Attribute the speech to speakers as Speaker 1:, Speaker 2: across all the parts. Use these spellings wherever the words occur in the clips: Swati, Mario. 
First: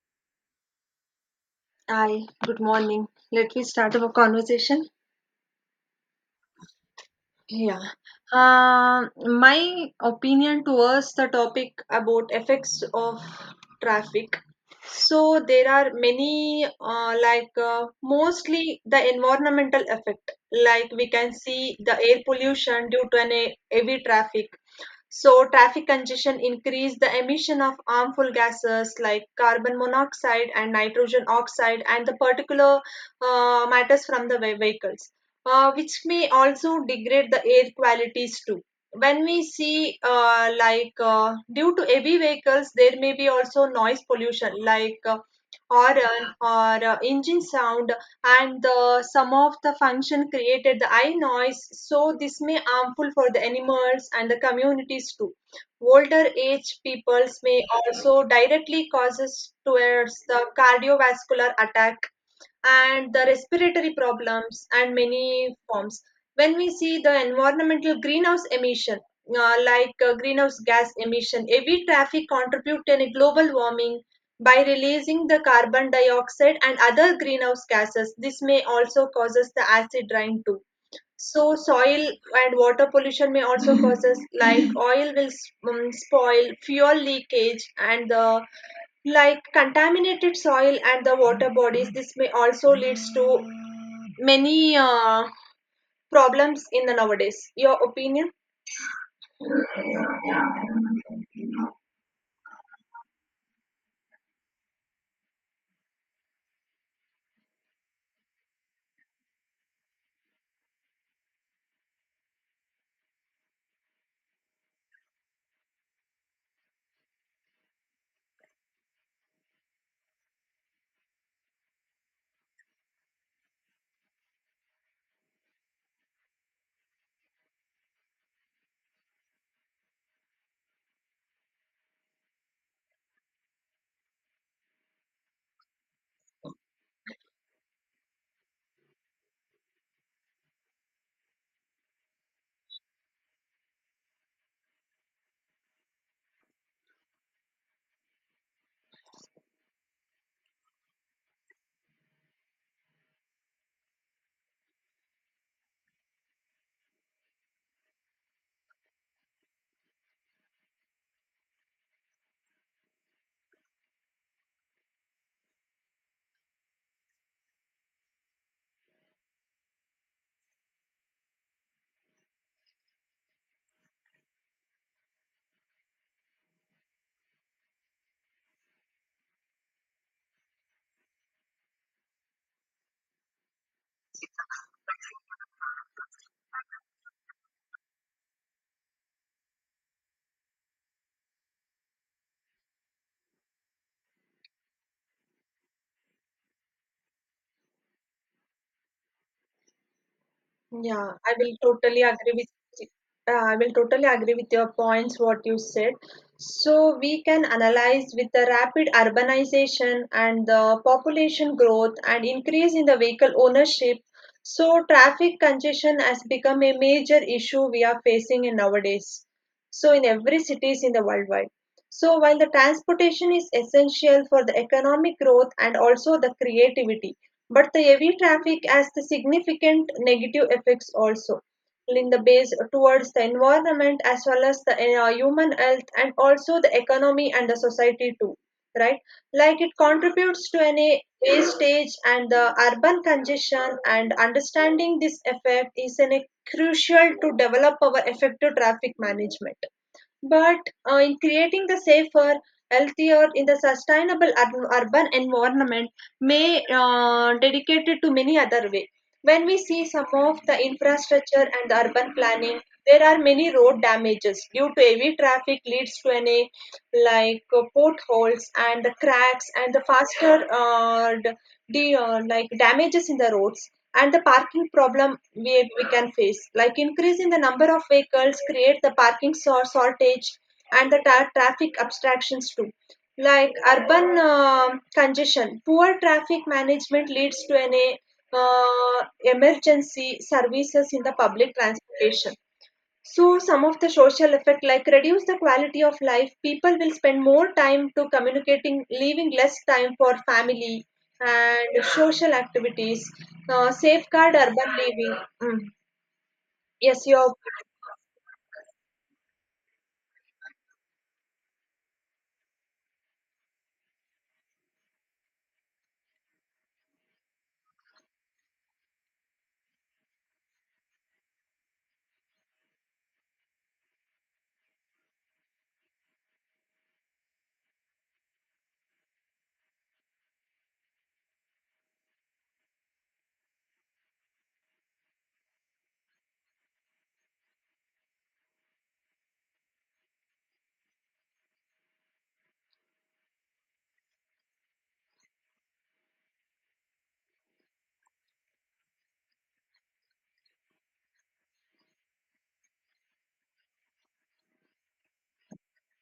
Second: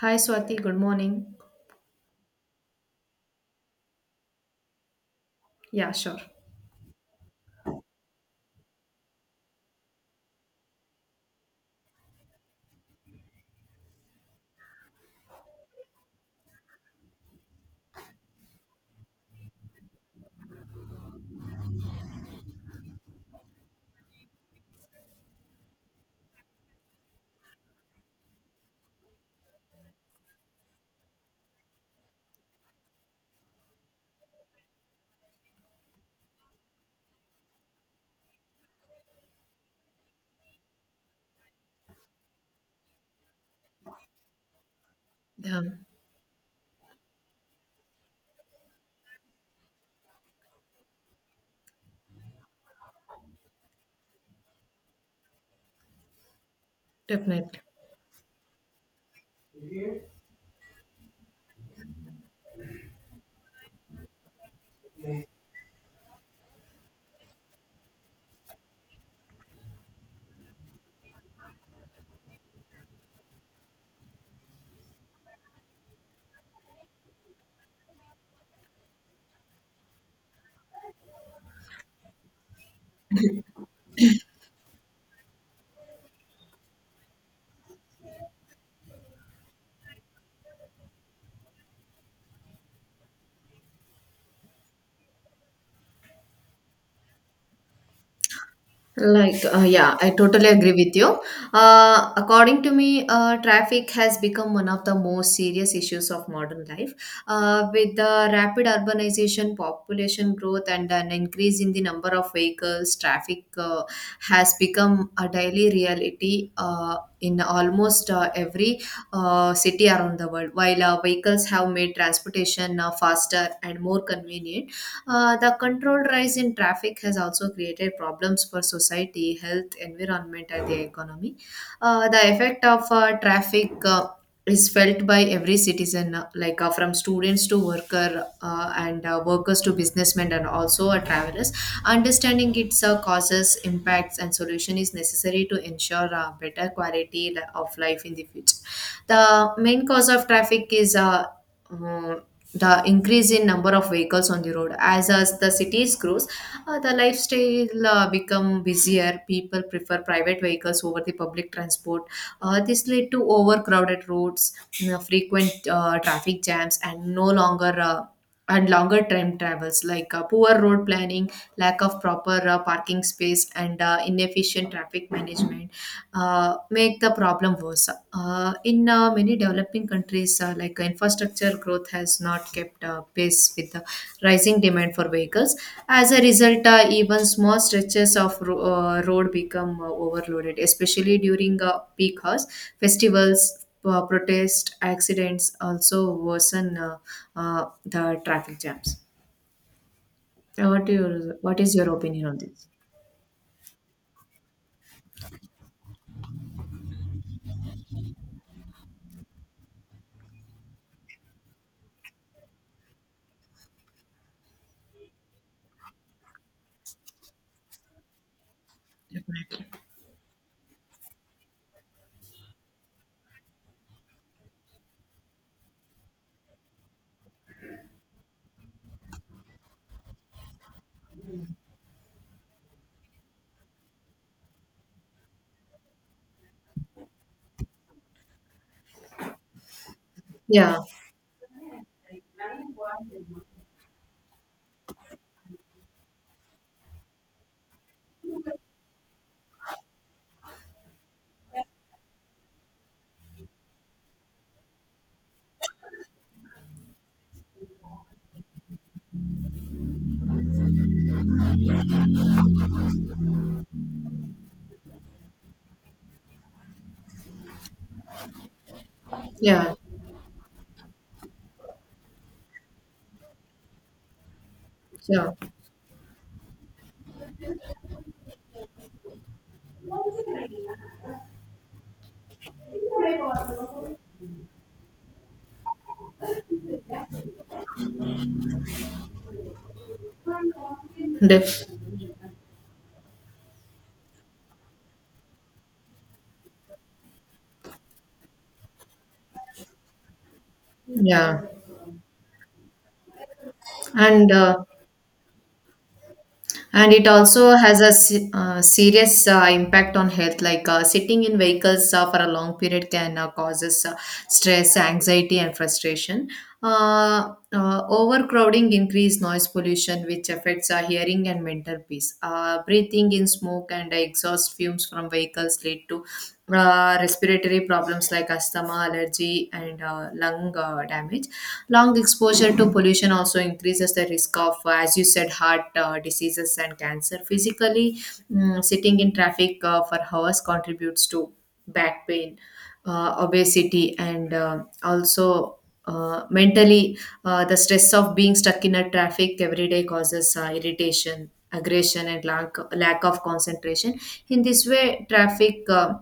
Speaker 1: Hi Swati, good morning.
Speaker 2: Hi, good morning. Let me start our conversation.
Speaker 1: Yeah, sure.
Speaker 2: Yeah. Um my opinion towards the topic about effects of traffic. So there are many, mostly the environmental effect. Like we can see the air pollution due to heavy traffic. So traffic congestion increase the emission of harmful gases like carbon monoxide and nitrogen oxide and the particular matters from the vehicles which may also degrade the air qualities too. When we see, due to heavy vehicles, there may be also noise pollution, like
Speaker 1: Yeah,
Speaker 2: horn or engine sound, and the some of the function created the eye noise. So this may harmful for the animals and the communities too. Older age peoples
Speaker 1: definitely.
Speaker 2: may also directly causes towards the cardiovascular attack and the respiratory problems and many forms when we see the environmental greenhouse emission, greenhouse gas emission heavy traffic contribute to any global warming by releasing the carbon dioxide and other greenhouse gases. This may also causes the acid rain too. So soil and water pollution may also causes like oil will spoil, fuel leakage, and the like contaminated soil and the water bodies. This may also leads to many problems in the nowadays. Your opinion?
Speaker 1: Yeah, I totally agree with you. According to me, traffic has become one of the most serious issues of modern life. With the rapid urbanization, population growth, and an increase in the number of vehicles, traffic has become a daily reality in almost every city around the world. While vehicles have made transportation faster and more convenient, the controlled rise in traffic has also created problems for society, health, environment, and the economy. The effect of traffic is felt by every citizen, from students to worker and workers to businessmen and also travelers. Understanding its causes, impacts, and solution is necessary to ensure better quality of life in the future. The main cause of traffic is mm, the increase in number of vehicles on the road as the cities grows, the lifestyle become busier, people prefer private vehicles over the public transport. This led to overcrowded roads, frequent traffic jams and no longer and longer time travels, like poor road planning, lack of proper parking space and inefficient traffic management make the problem worse. In many developing countries, infrastructure growth has not kept pace with the rising demand for vehicles. As a result, even small stretches of road become overloaded, especially during peak hours, festivals. Protest accidents also worsen the traffic jams.
Speaker 2: Yeah, I will
Speaker 1: What is your
Speaker 2: totally
Speaker 1: opinion
Speaker 2: agree
Speaker 1: on
Speaker 2: with
Speaker 1: this?
Speaker 2: your points what you said. So we can analyze with the rapid urbanization and the population growth and increase in the vehicle ownership. So traffic congestion has become a major issue we are facing in nowadays,
Speaker 1: Definitely.
Speaker 2: so in every cities in the worldwide. So while the transportation is essential for the economic growth and also the creativity, but the heavy traffic has the significant negative effects also in the base towards the environment as well as the human health and also the economy and the society too, right? Like it contributes to
Speaker 1: Yeah,
Speaker 2: any wastage and the urban congestion, and understanding this effect is a crucial to develop our effective traffic management, but in creating the safer, healthier, in the sustainable urban environment, may dedicated to many other way. When we see some of the infrastructure and the urban planning, there are many road damages due to heavy traffic leads to any like potholes and the cracks and
Speaker 1: yeah,
Speaker 2: the faster the like damages in the roads, and the parking problem
Speaker 1: yeah.
Speaker 2: we can face like increase in the number of vehicles create the parking shortage and the traffic abstractions too, like urban congestion poor traffic management leads to an emergency services in the public
Speaker 1: Def-
Speaker 2: transportation. So some of the social effect like reduce the quality of life. People will spend more time to communicating, leaving less time for family
Speaker 1: Yeah,
Speaker 2: and social activities.
Speaker 1: and
Speaker 2: Safeguard
Speaker 1: uh,
Speaker 2: urban living. Mm.
Speaker 1: and
Speaker 2: Yes,
Speaker 1: it
Speaker 2: your
Speaker 1: also has a serious impact on health. Like sitting in vehicles for a long period can causes stress, anxiety, and frustration. Overcrowding increase noise pollution, which affects our hearing and mental peace. Breathing in smoke and exhaust fumes from vehicles lead to respiratory problems like asthma, allergy, and lung damage. Long exposure to pollution also increases the risk of, as you said, heart diseases and cancer. Physically, sitting in traffic for hours contributes to back pain, obesity, and also mentally, the stress of being stuck in a traffic every day causes irritation, aggression, and lack of concentration. In this way, traffic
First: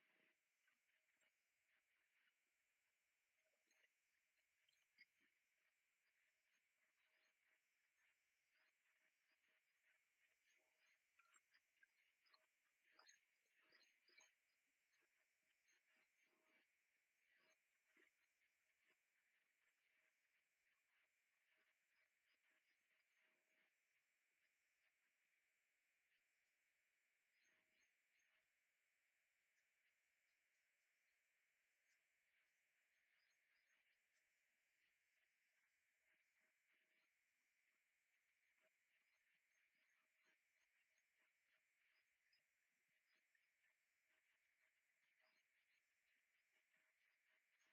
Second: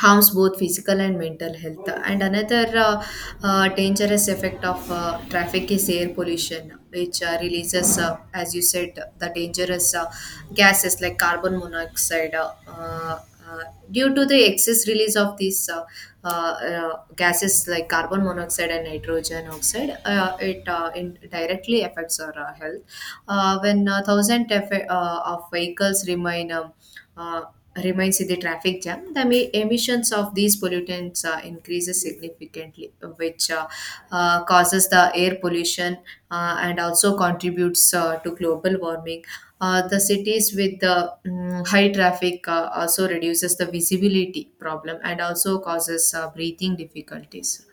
Speaker 1: harms both physical and mental health. And another dangerous effect of traffic is air pollution, which releases, as you said, the dangerous gases like carbon monoxide. Uh, Due to the excess release of these gases like carbon monoxide and nitrogen oxide, it in directly affects our health. When thousand of vehicles uh, remains in the traffic jam, the emissions of these pollutants increases significantly, which causes the air pollution and also contributes to global warming. The cities with the high traffic also reduces the visibility problem and also causes breathing difficulties,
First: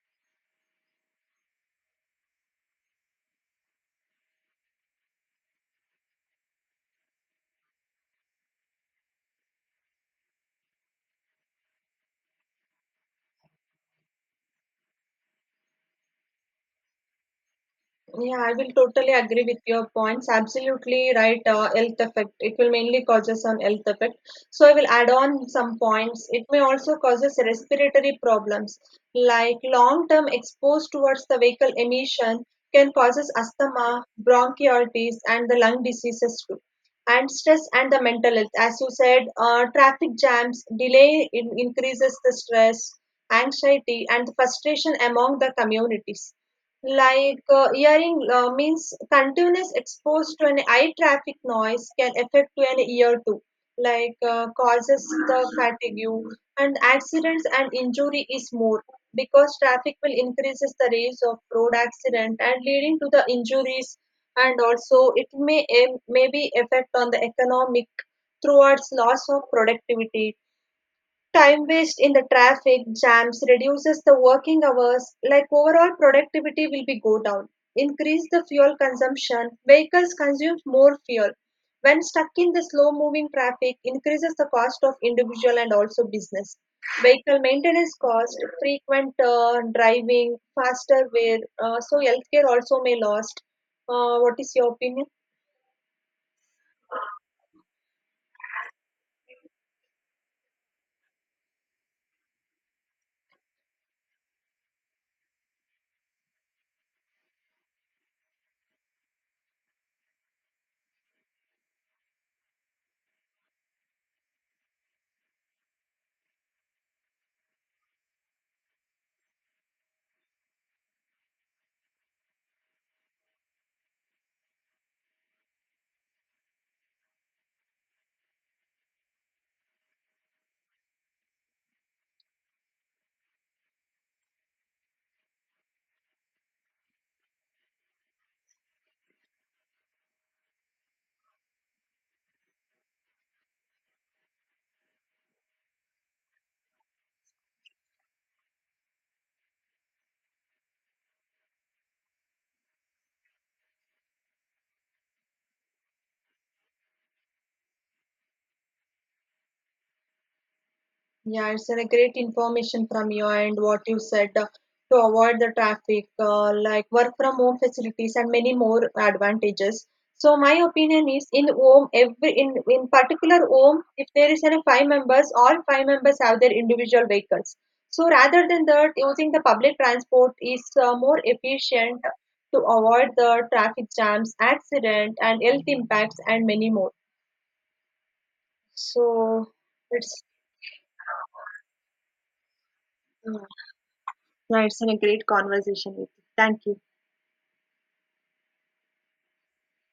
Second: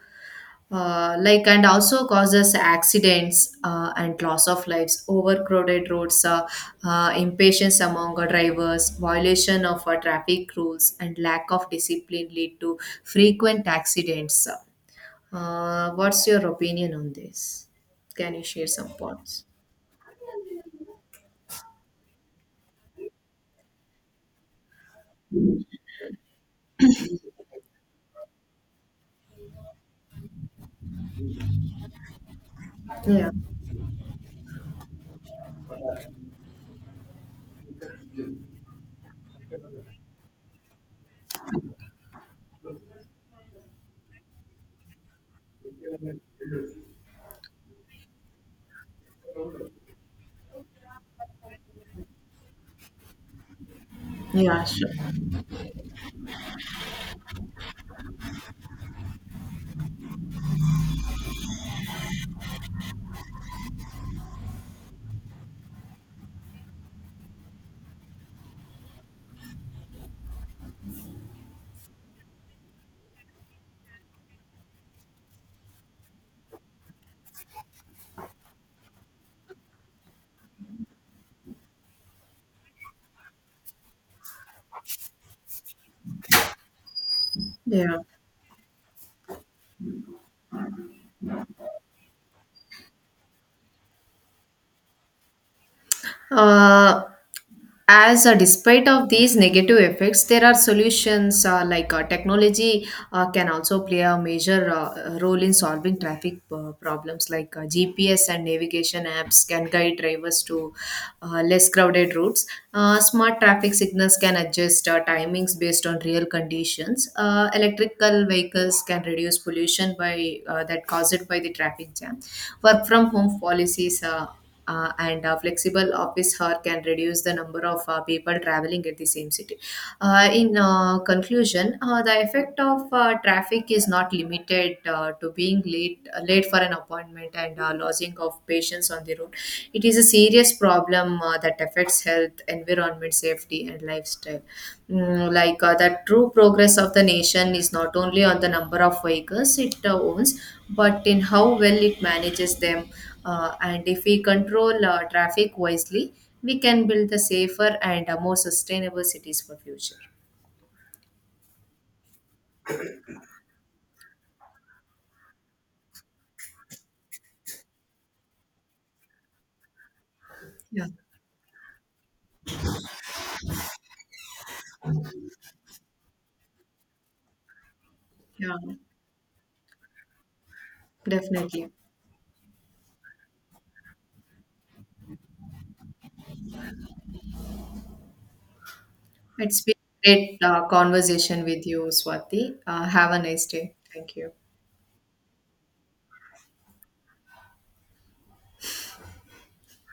Speaker 1: and also causes accidents and loss of lives. Overcrowded roads, impatience among our drivers, violation of our traffic rules and lack of discipline lead to frequent accidents. What's your opinion on this? Can
Speaker 2: Yeah,
Speaker 1: you
Speaker 2: I will
Speaker 1: share some
Speaker 2: totally
Speaker 1: points?
Speaker 2: agree with your points. Absolutely right. Health effect. It will mainly causes on health effect. So I will add on some points. It may also causes respiratory problems like long-term exposed towards the vehicle emission can causes
Speaker 1: Yeah,
Speaker 2: asthma, bronchitis, and the lung diseases too. And stress and the mental health. As you said, traffic jams delay increases the stress, anxiety, and frustration among the communities, like hearing means continuous exposed to an eye traffic noise can affect to an ear too, like
Speaker 1: yeah, sure,
Speaker 2: causes the fatigue and accidents, and injury is more because traffic will increases the rates of road accident and leading to the injuries. And also it may may be effect on the economic towards loss of productivity. Time waste in the traffic jams reduces the working hours, like overall productivity will be go down. Increase the fuel consumption, vehicles consume more fuel. When stuck in the slow moving traffic, increases the cost of individual and also business. Vehicle maintenance
Speaker 1: yeah.
Speaker 2: cost, frequent driving, faster wear, so healthcare also may lost. What is your opinion?
Speaker 1: Uh, as Despite of these negative effects, there are solutions, like technology can also play a major role in solving traffic problems, like gps and navigation apps can guide drivers to less crowded routes. Smart traffic signals can adjust timings based on real conditions. Electrical vehicles can reduce pollution by that caused by the traffic jam. Work from home policies and flexible office hour can reduce the number of people traveling at the same city. In conclusion, the effect of traffic is not limited to being late, late for an appointment and losing of patients on the road. It is a serious problem that affects health, environment, safety, and lifestyle. The true progress of the nation is not only on the number of vehicles it owns, but in how well it manages them. And if we control traffic wisely, we can build the safer and more sustainable cities for future.
Speaker 2: Yeah, it's a great information from you, and what you said, to avoid the traffic, like work from home facilities and many more advantages. So my
Speaker 1: Yeah,
Speaker 2: opinion is in home every in particular home, if there is any 5 members, all five members have their individual vehicles. So rather
Speaker 1: yeah,
Speaker 2: than that, using the public transport is more
Speaker 1: definitely.
Speaker 2: efficient to avoid the traffic jams, accident, and health impacts, and many more. So
Speaker 1: It's been a
Speaker 2: it's
Speaker 1: great conversation with you, Swati. Have a nice
Speaker 2: uh,
Speaker 1: day. Thank you.
Speaker 2: Yeah, it's been a great conversation with you. Thank you.